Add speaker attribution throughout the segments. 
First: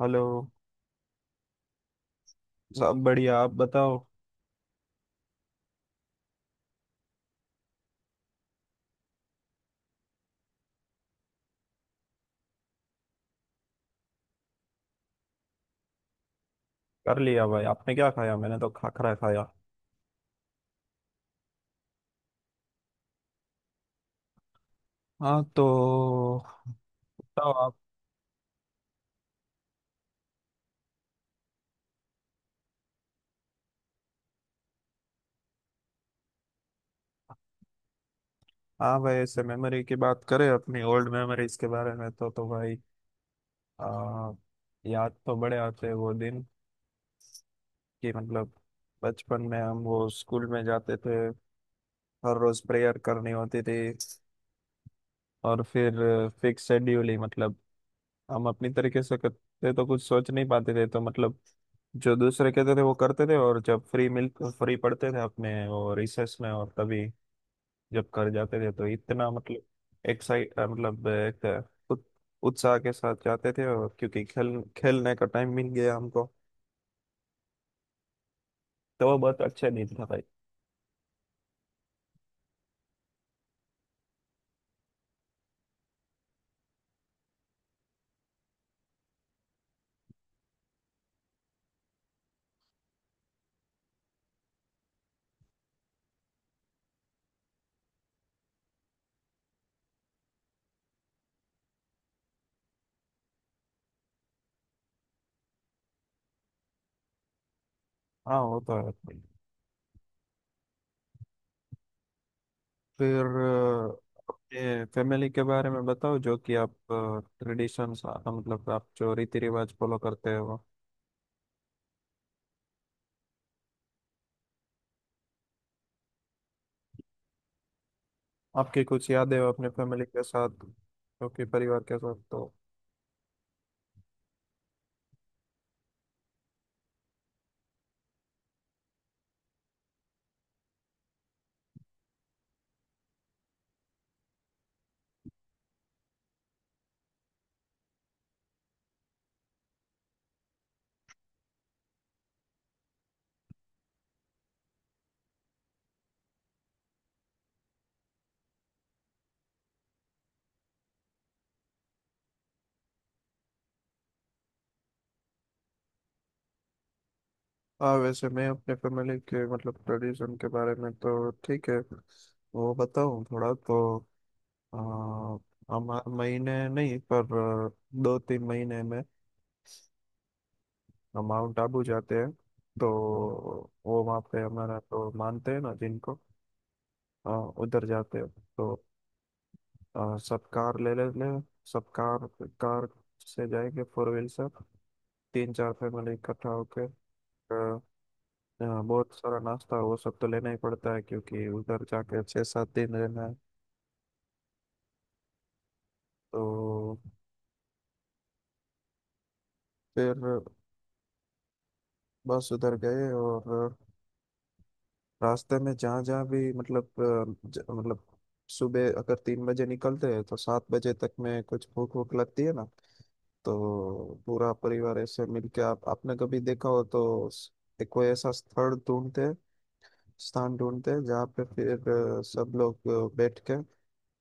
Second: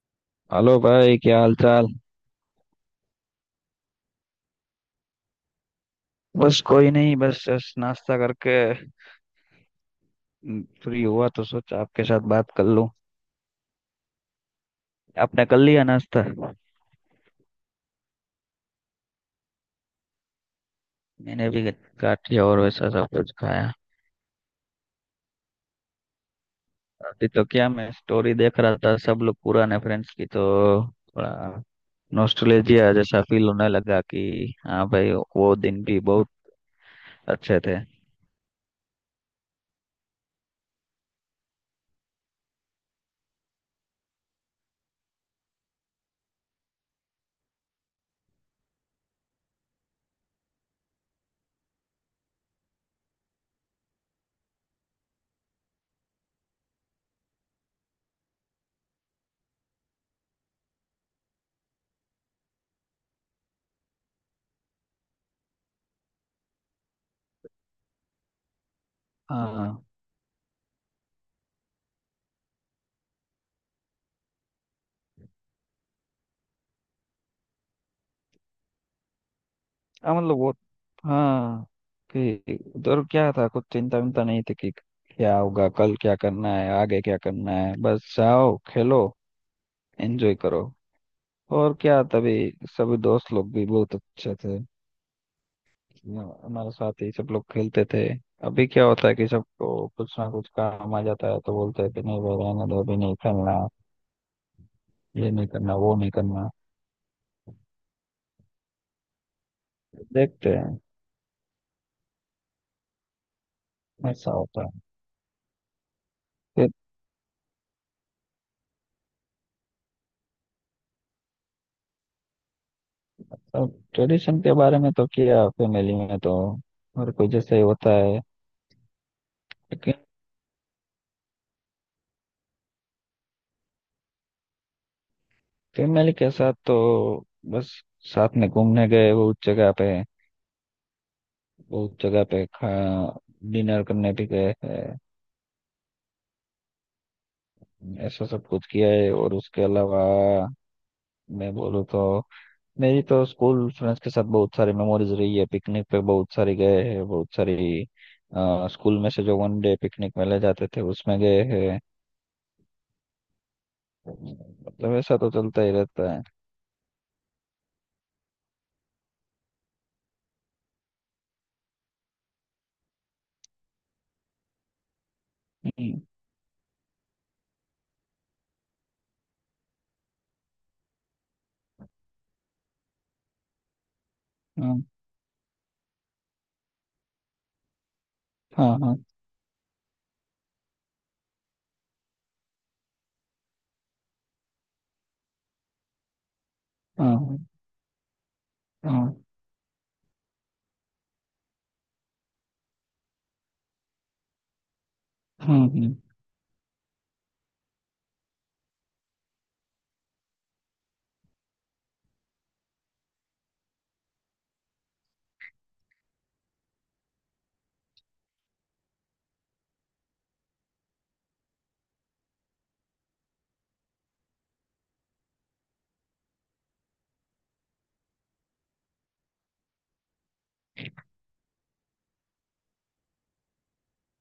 Speaker 1: Hello.
Speaker 2: Hello भाई, क्या हाल चाल।
Speaker 1: सब बढ़िया, आप बताओ।
Speaker 2: बस कोई नहीं, बस जस्ट नाश्ता करके। फ्री हुआ तो सोचा आपके साथ बात कर लूं। आपने कर लिया नाश्ता?
Speaker 1: कर लिया भाई, आपने क्या खाया? मैंने तो खाखरा खाया।
Speaker 2: मैंने भी काट लिया और वैसा सब कुछ खाया।
Speaker 1: हाँ तो
Speaker 2: अभी तो
Speaker 1: बताओ
Speaker 2: क्या,
Speaker 1: आप।
Speaker 2: मैं स्टोरी देख रहा था सब लोग पुराने फ्रेंड्स की, तो थोड़ा नॉस्टैल्जिया जैसा फील होने लगा कि हाँ भाई वो दिन भी बहुत अच्छे थे।
Speaker 1: हाँ भाई, ऐसे मेमोरी की बात करें अपनी ओल्ड मेमोरीज के बारे में, तो भाई आ, याद तो बड़े आते हैं वो दिन। कि मतलब बचपन में हम वो स्कूल में जाते थे, हर रोज प्रेयर करनी होती थी। और फिर फिक्स शेड्यूल ही, मतलब हम अपनी तरीके से करते तो कुछ सोच नहीं पाते थे, तो मतलब जो दूसरे कहते थे वो करते थे। और जब फ्री मिल फ्री पढ़ते थे अपने वो रिसेस में, और तभी जब कर जाते थे तो इतना मतलब
Speaker 2: हाँ
Speaker 1: एक्साइट, मतलब एक उत- उत्साह के साथ जाते थे, और क्योंकि खेल खेलने का टाइम मिल गया हमको। तो वो बहुत अच्छा दिन था
Speaker 2: हाँ,
Speaker 1: भाई।
Speaker 2: मतलब वो। हाँ, कि उधर क्या था, कुछ चिंता विंता नहीं थी कि क्या होगा कल, क्या करना है आगे क्या करना है, बस जाओ खेलो एंजॉय करो। और क्या, तभी सभी दोस्त लोग भी बहुत अच्छे थे, हमारे साथ ही सब लोग खेलते थे। अभी क्या होता है कि सबको कुछ ना कुछ काम आ जाता है तो बोलते हैं कि नहीं भाई रहने दो अभी नहीं खेलना, ये नहीं करना वो नहीं करना।
Speaker 1: हाँ वो तो है।
Speaker 2: देखते हैं,
Speaker 1: फिर
Speaker 2: ऐसा होता
Speaker 1: अपने फैमिली के बारे में बताओ, जो कि
Speaker 2: है।
Speaker 1: आप ट्रेडिशंस, मतलब आप जो रीति रिवाज फॉलो करते हो,
Speaker 2: अब ट्रेडिशन के बारे में तो किया, फैमिली में तो हर कोई जैसे ही होता है
Speaker 1: आपकी कुछ यादें हो अपने
Speaker 2: लेकिन।
Speaker 1: फैमिली के साथ, जो कि परिवार के साथ। तो
Speaker 2: फैमिली के साथ तो बस साथ में घूमने गए बहुत जगह पे, बहुत जगह पे खा डिनर करने भी गए हैं, ऐसा सब कुछ किया है। और उसके अलावा मैं बोलूँ तो, मेरी तो स्कूल फ्रेंड्स के साथ बहुत सारी मेमोरीज रही है। पिकनिक पे बहुत सारी गए हैं बहुत सारी, स्कूल में से जो वन डे पिकनिक में ले जाते थे उसमें गए हैं। मतलब ऐसा तो चलता ही रहता
Speaker 1: हाँ, वैसे मैं अपने फैमिली के मतलब ट्रेडिशन के बारे में तो ठीक है वो बताऊँ थोड़ा। तो आ, हम
Speaker 2: है।
Speaker 1: हर महीने नहीं पर अ, 2-3 महीने में हम माउंट आबू जाते हैं। तो वो वहाँ पे हमारा
Speaker 2: हाँ
Speaker 1: तो मानते हैं ना जिनको, अ, उधर जाते हैं।
Speaker 2: हाँ।
Speaker 1: तो
Speaker 2: हाँ
Speaker 1: सब कार ले लेते हैं। सब कार, कार से जाएंगे फोर व्हील से, 3-4 फैमिली इकट्ठा होके।
Speaker 2: हाँ।
Speaker 1: हाँ, बहुत
Speaker 2: हाँ
Speaker 1: सारा नाश्ता और वो सब तो लेना ही पड़ता है, क्योंकि उधर जाके 6-7 दिन रहना है।
Speaker 2: हाँ। हम्म।
Speaker 1: तो फिर बस उधर गए, और रास्ते में जहाँ जहाँ भी मतलब मतलब सुबह अगर 3 बजे निकलते हैं तो 7 बजे तक में कुछ भूख भूख लगती है ना। तो पूरा परिवार ऐसे मिलके, आप आपने कभी देखा हो तो एक कोई ऐसा स्थल ढूंढते हैं, स्थान ढूंढते हैं जहाँ पे फिर सब लोग बैठ के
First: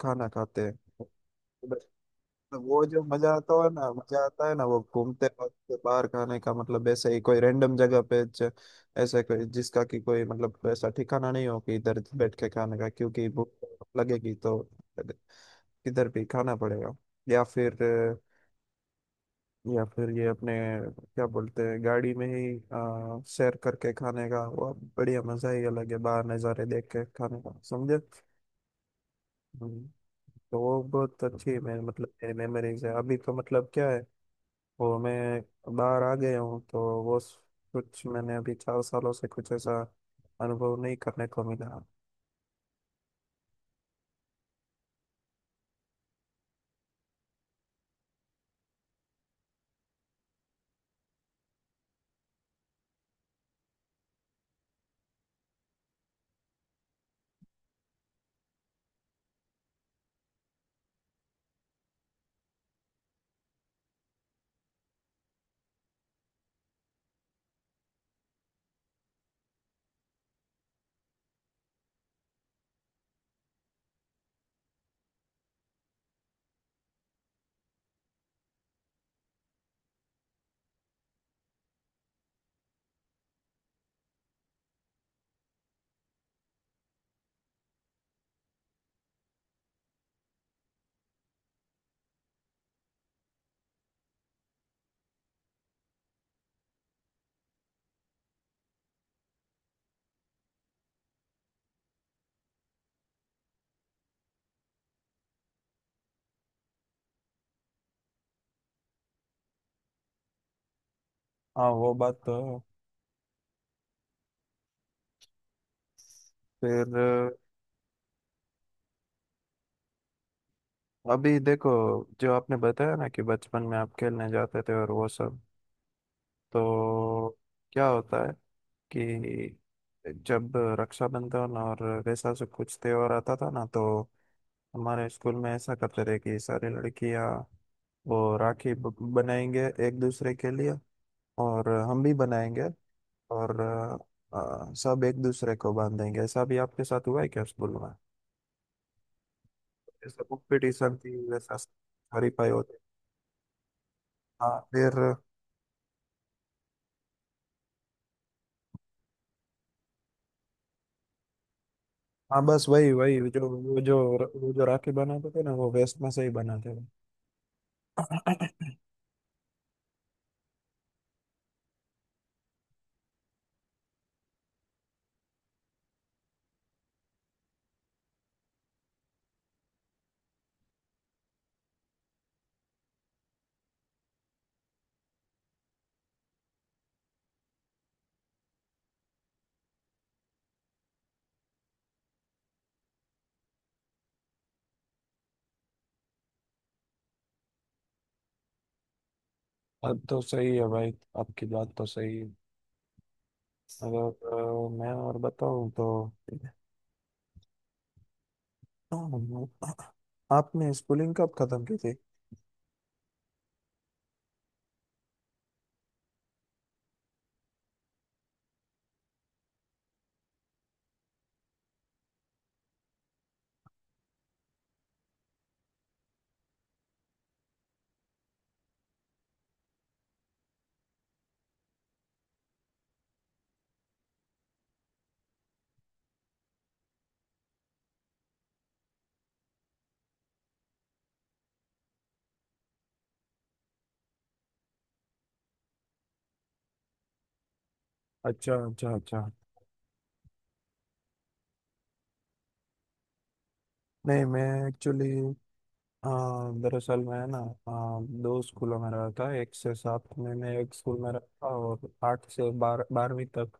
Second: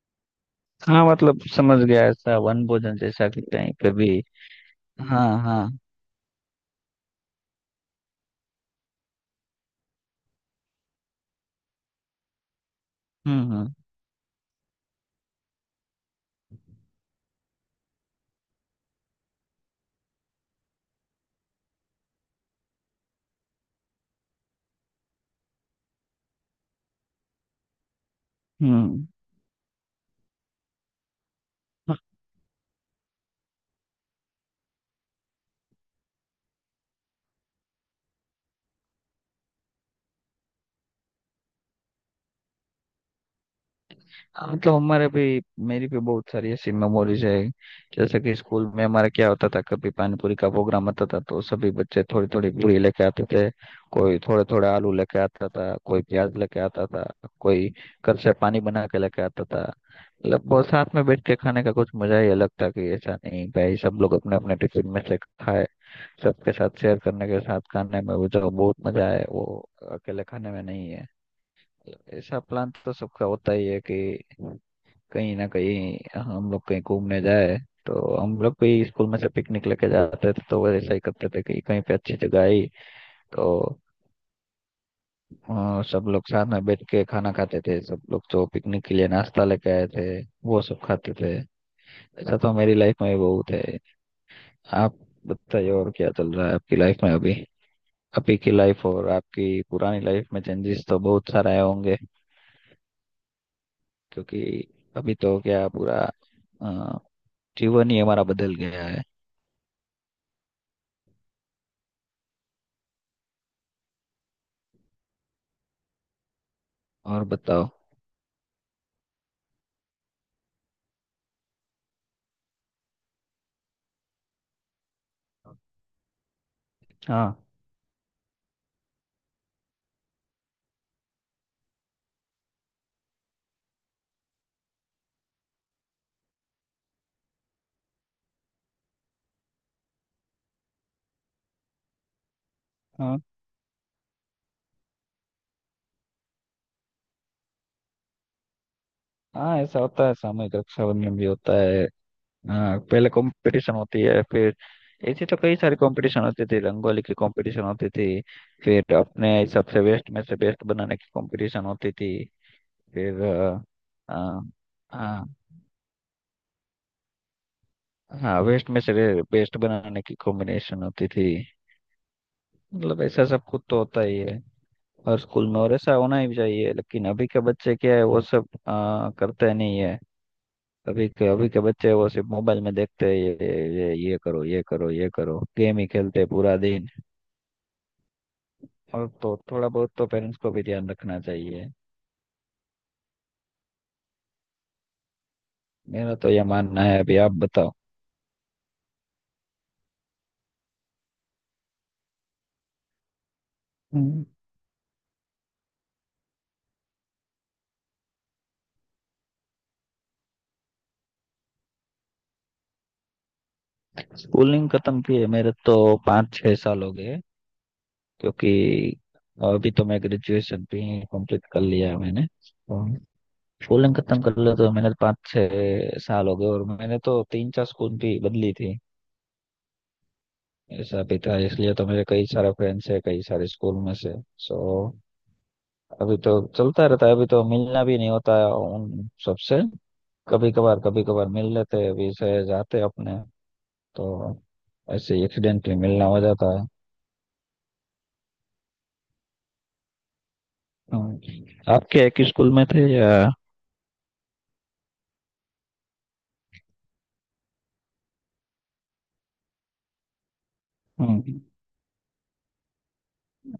Speaker 1: खाना खाते
Speaker 2: हाँ, मतलब
Speaker 1: हैं।
Speaker 2: समझ गया ऐसा
Speaker 1: तो
Speaker 2: वन
Speaker 1: वो
Speaker 2: भोजन
Speaker 1: जो
Speaker 2: जैसा
Speaker 1: मजा
Speaker 2: कि
Speaker 1: आता है
Speaker 2: कहीं
Speaker 1: ना,
Speaker 2: पे भी।
Speaker 1: मजा आता है ना वो घूमते
Speaker 2: हाँ हाँ।
Speaker 1: वक्त बाहर खाने का, मतलब ऐसे ही कोई रैंडम जगह पे ऐसे कोई जिसका कि कोई मतलब ऐसा ठिकाना नहीं हो कि इधर बैठ के खाने का, क्योंकि
Speaker 2: हम्म।
Speaker 1: भूख
Speaker 2: हम्म।
Speaker 1: लगेगी तो किधर भी खाना पड़ेगा। या फिर या फिर ये अपने क्या बोलते हैं गाड़ी में ही शेयर करके खाने का, वो बढ़िया मजा ही अलग है, बाहर नज़ारे देख के खाने का, समझे।
Speaker 2: हम्म।
Speaker 1: हम्म, तो वो बहुत अच्छी मैं मतलब मेरी मेमोरीज है। अभी तो मतलब क्या है, और मैं बाहर आ गया हूँ तो वो कुछ मैंने अभी 4 सालों से कुछ ऐसा अनुभव नहीं करने को मिला।
Speaker 2: हाँ, मतलब हमारे भी, मेरी भी बहुत सारी ऐसी मेमोरीज है। जैसे कि स्कूल में हमारा क्या होता था, कभी पानीपुरी का प्रोग्राम आता था तो सभी बच्चे थोड़ी थोड़ी पूरी लेके आते थे, कोई थोड़े थोड़े आलू लेके आता था, कोई प्याज लेके आता था, कोई घर से पानी बना के लेके आता था। मतलब बहुत साथ में बैठ के खाने का कुछ मजा ही अलग था कि ऐसा नहीं भाई सब लोग अपने अपने टिफिन में से खाए। सबके साथ शेयर करने के साथ खाने में वो जो बहुत मजा है वो अकेले खाने में नहीं है। ऐसा प्लान तो सबका होता ही है कि कहीं ना कहीं हम लोग कहीं घूमने जाए, तो हम लोग भी स्कूल में से पिकनिक लेके जाते थे तो वैसा ही करते थे कि कहीं पे अच्छी जगह आई तो सब लोग साथ में बैठ के खाना खाते थे, सब लोग जो पिकनिक के लिए नाश्ता लेके आए थे वो सब खाते थे। ऐसा तो मेरी लाइफ में भी बहुत है। आप बताइए और क्या चल रहा है आपकी लाइफ में, अभी अभी की लाइफ और आपकी पुरानी लाइफ में चेंजेस तो बहुत सारे आए होंगे। क्योंकि अभी तो क्या पूरा अ, जीवन ही हमारा बदल गया है।
Speaker 1: हाँ वो बात तो है। फिर
Speaker 2: और बताओ।
Speaker 1: अभी देखो, जो आपने बताया ना कि बचपन में आप खेलने जाते थे और वो सब। तो
Speaker 2: हाँ।
Speaker 1: क्या होता है कि जब रक्षाबंधन और वैसा सब कुछ त्योहार आता था ना, तो हमारे स्कूल में ऐसा करते थे कि सारी लड़कियां वो राखी बनाएंगे एक दूसरे के लिए, और हम भी बनाएंगे।
Speaker 2: हाँ
Speaker 1: और सब एक दूसरे को बांधेंगे। ऐसा भी आपके साथ हुआ है क्या स्कूल में?
Speaker 2: हाँ, ऐसा होता है,
Speaker 1: ऐसा
Speaker 2: सामूहिक
Speaker 1: कॉम्पिटिशन थी,
Speaker 2: रक्षाबंधन भी होता
Speaker 1: वैसा
Speaker 2: है।
Speaker 1: हरीफाई होते?
Speaker 2: हाँ, पहले कंपटीशन होती है फिर।
Speaker 1: हाँ फिर
Speaker 2: ऐसे तो कई सारे कंपटीशन होते थे, रंगोली की कंपटीशन होती थी, फिर अपने हिसाब से वेस्ट में से बेस्ट बनाने की कंपटीशन होती थी।
Speaker 1: हाँ, बस वही वही
Speaker 2: फिर
Speaker 1: जो
Speaker 2: अ,
Speaker 1: वो जो
Speaker 2: अ,
Speaker 1: वो जो राखी
Speaker 2: हाँ
Speaker 1: बनाते थे ना, वो वेस्ट में से ही बनाते थे।
Speaker 2: हाँ, वेस्ट में से बेस्ट बनाने की कॉम्बिनेशन होती थी। मतलब ऐसा सब कुछ तो होता ही है और स्कूल में, और ऐसा होना ही चाहिए। लेकिन अभी के बच्चे क्या है वो सब करते नहीं है। अभी के बच्चे वो सिर्फ मोबाइल में देखते हैं। ये ये करो, ये करो, ये करो। गेम ही खेलते हैं पूरा दिन, और तो थोड़ा बहुत तो पेरेंट्स को भी ध्यान रखना चाहिए, मेरा तो ये मानना है। अभी आप बताओ।
Speaker 1: अब तो सही है भाई, आपकी बात तो सही है। अगर
Speaker 2: हम्म।
Speaker 1: मैं और बताऊं तो, आपने स्कूलिंग कब खत्म की थी?
Speaker 2: स्कूलिंग खत्म की है मेरे तो 5-6 साल हो गए। क्योंकि अभी तो मैं ग्रेजुएशन भी कंप्लीट कर लिया है मैंने। और स्कूलिंग खत्म कर लिया तो मैंने 5-6 साल हो गए, और मैंने तो तीन चार स्कूल भी बदली थी। ऐसा भी था, इसलिए तो मेरे कई सारे फ्रेंड्स है कई सारे स्कूल में से। सो अभी तो चलता रहता है, अभी तो मिलना भी नहीं होता है उन सबसे। कभी कभार कभी कभार मिल लेते हैं अभी से जाते अपने तो ऐसे एक्सीडेंटली मिलना हो जाता है।
Speaker 1: अच्छा अच्छा अच्छा।
Speaker 2: आपके एक स्कूल में थे या?
Speaker 1: नहीं मैं एक्चुअली, हाँ दरअसल मैं ना, हाँ, दो स्कूलों में रहा था। एक से सात में मैं एक स्कूल में रहा
Speaker 2: हम्म,
Speaker 1: था, और आठ से 12वीं तक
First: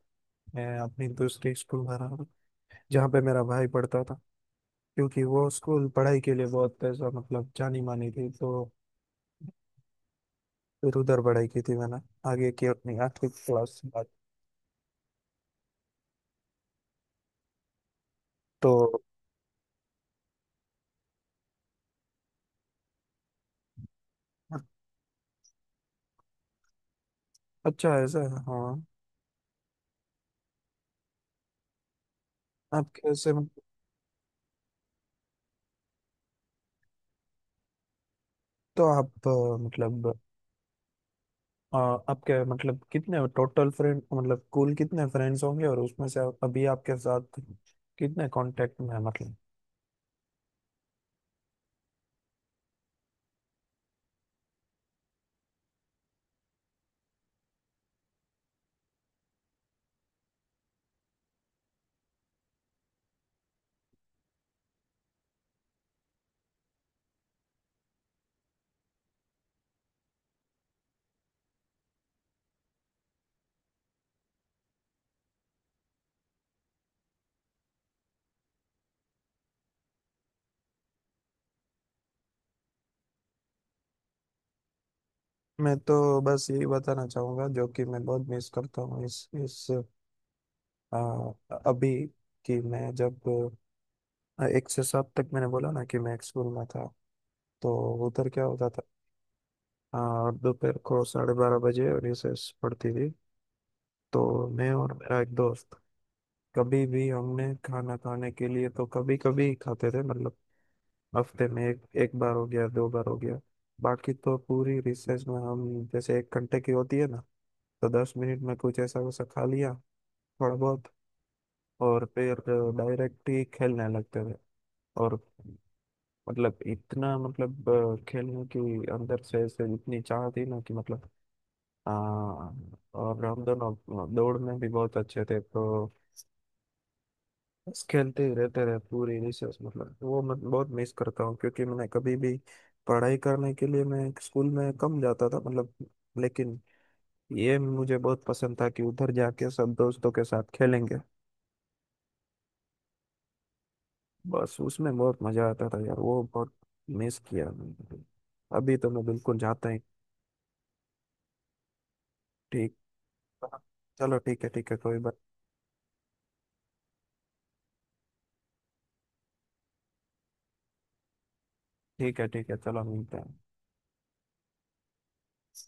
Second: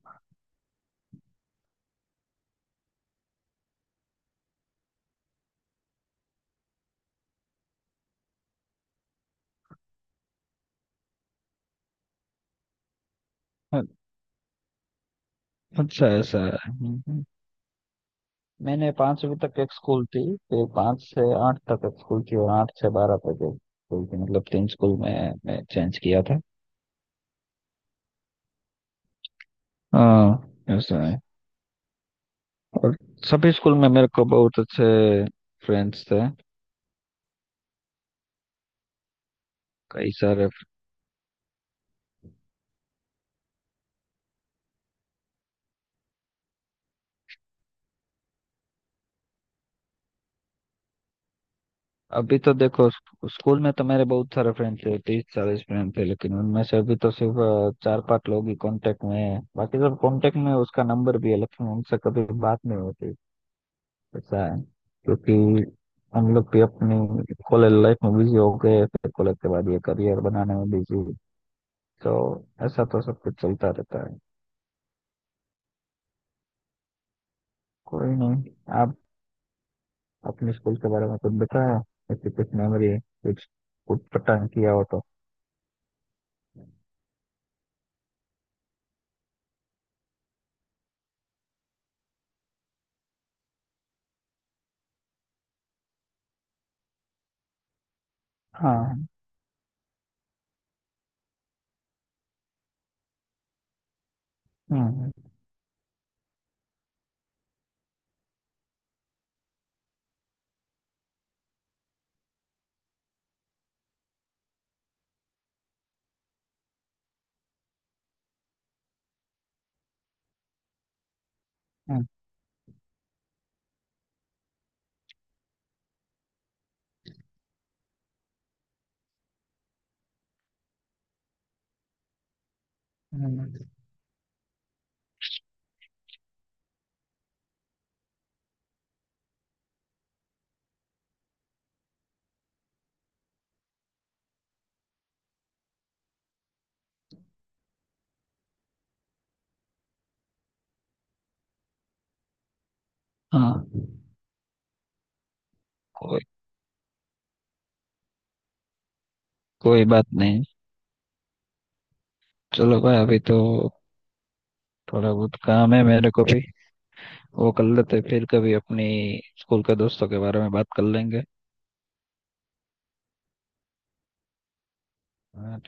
Speaker 1: मैं अपनी दूसरी स्कूल में रहा, जहाँ पे मेरा भाई पढ़ता था। क्योंकि वो स्कूल पढ़ाई के लिए बहुत ऐसा मतलब जानी मानी थी, तो फिर उधर पढ़ाई की थी मैंने, आगे की अपनी आठवीं क्लास के बाद।
Speaker 2: अच्छा ऐसा है। हम्म। हम्म।
Speaker 1: तो
Speaker 2: मैंने 5वीं तक एक स्कूल थी, फिर पांच से आठ तक एक स्कूल थी और आठ से 12 तक एक स्कूल थी, मतलब तीन स्कूल में मैं चेंज किया था।
Speaker 1: अच्छा ऐसा है, हाँ।
Speaker 2: हाँ ऐसा है।
Speaker 1: आप
Speaker 2: और
Speaker 1: कैसे
Speaker 2: सभी
Speaker 1: मतलब-
Speaker 2: स्कूल में मेरे को बहुत अच्छे फ्रेंड्स थे,
Speaker 1: तो आप
Speaker 2: कई
Speaker 1: मतलब
Speaker 2: सारे।
Speaker 1: आपके मतलब कितने टोटल फ्रेंड, मतलब कुल कितने फ्रेंड्स होंगे, और उसमें से अभी आपके साथ कितने कांटेक्ट में है, मतलब?
Speaker 2: अभी तो देखो, स्कूल में तो मेरे बहुत सारे फ्रेंड थे, 30-40 फ्रेंड थे, लेकिन उनमें से अभी तो सिर्फ चार पांच लोग ही कांटेक्ट में है। बाकी सब कांटेक्ट में हैं, उसका नंबर भी है लेकिन उनसे कभी बात नहीं होती। ऐसा है। क्योंकि हम लोग भी अपनी कॉलेज लाइफ में बिजी हो गए, फिर कॉलेज के बाद ये करियर बनाने में बिजी। तो ऐसा तो सब कुछ चलता रहता है, कोई नहीं। आप अपने स्कूल के बारे में कुछ बताया? ऐसी कुछ मेमोरी, कुछ कुछ पता किया हो तो।
Speaker 1: मैं तो बस यही बताना चाहूंगा, जो कि मैं बहुत मिस करता हूँ इस आ, अभी। कि मैं जब एक से सात तक मैंने बोला ना कि मैं एक स्कूल में था। तो उधर क्या होता था,
Speaker 2: हाँ।
Speaker 1: दोपहर को 12:30 बजे रिसेस पड़ती थी। तो मैं
Speaker 2: हम्म।
Speaker 1: और
Speaker 2: हम्म।
Speaker 1: मेरा एक दोस्त, कभी भी हमने खाना खाने के लिए तो कभी कभी खाते थे, मतलब हफ्ते में एक एक बार हो गया दो बार हो गया। बाकी तो पूरी रिसेस में हम, जैसे एक घंटे की होती है ना, तो 10 मिनट में कुछ ऐसा वैसा खा लिया थोड़ा बहुत, और फिर डायरेक्ट ही खेलने लगते थे। और मतलब इतना, मतलब खेलने की अंदर से ऐसे इतनी चाह थी ना, कि मतलब आ, और
Speaker 2: हम्म,
Speaker 1: हम
Speaker 2: हम्म।
Speaker 1: दोनों दौड़ में भी बहुत अच्छे थे। तो बस खेलते ही रहते रहे पूरी रिसेस, मतलब वो मैं बहुत मिस करता हूँ, क्योंकि मैंने कभी भी पढ़ाई करने के लिए मैं स्कूल में कम जाता था, मतलब। लेकिन ये मुझे बहुत पसंद था कि उधर जाके सब दोस्तों के साथ खेलेंगे।
Speaker 2: हाँ।
Speaker 1: बस उसमें बहुत मजा आता था यार, वो
Speaker 2: कोई
Speaker 1: बहुत मिस किया मैंने। अभी तो मैं बिल्कुल जाता ही
Speaker 2: कोई बात नहीं।
Speaker 1: ठीक।
Speaker 2: चलो भाई अभी तो
Speaker 1: चलो ठीक है कोई
Speaker 2: थोड़ा
Speaker 1: बात,
Speaker 2: बहुत काम है मेरे को भी, वो कर लेते हैं, फिर कभी अपनी स्कूल के दोस्तों के बारे में बात कर लेंगे।
Speaker 1: ठीक है चलो मिलते हैं।
Speaker 2: हाँ,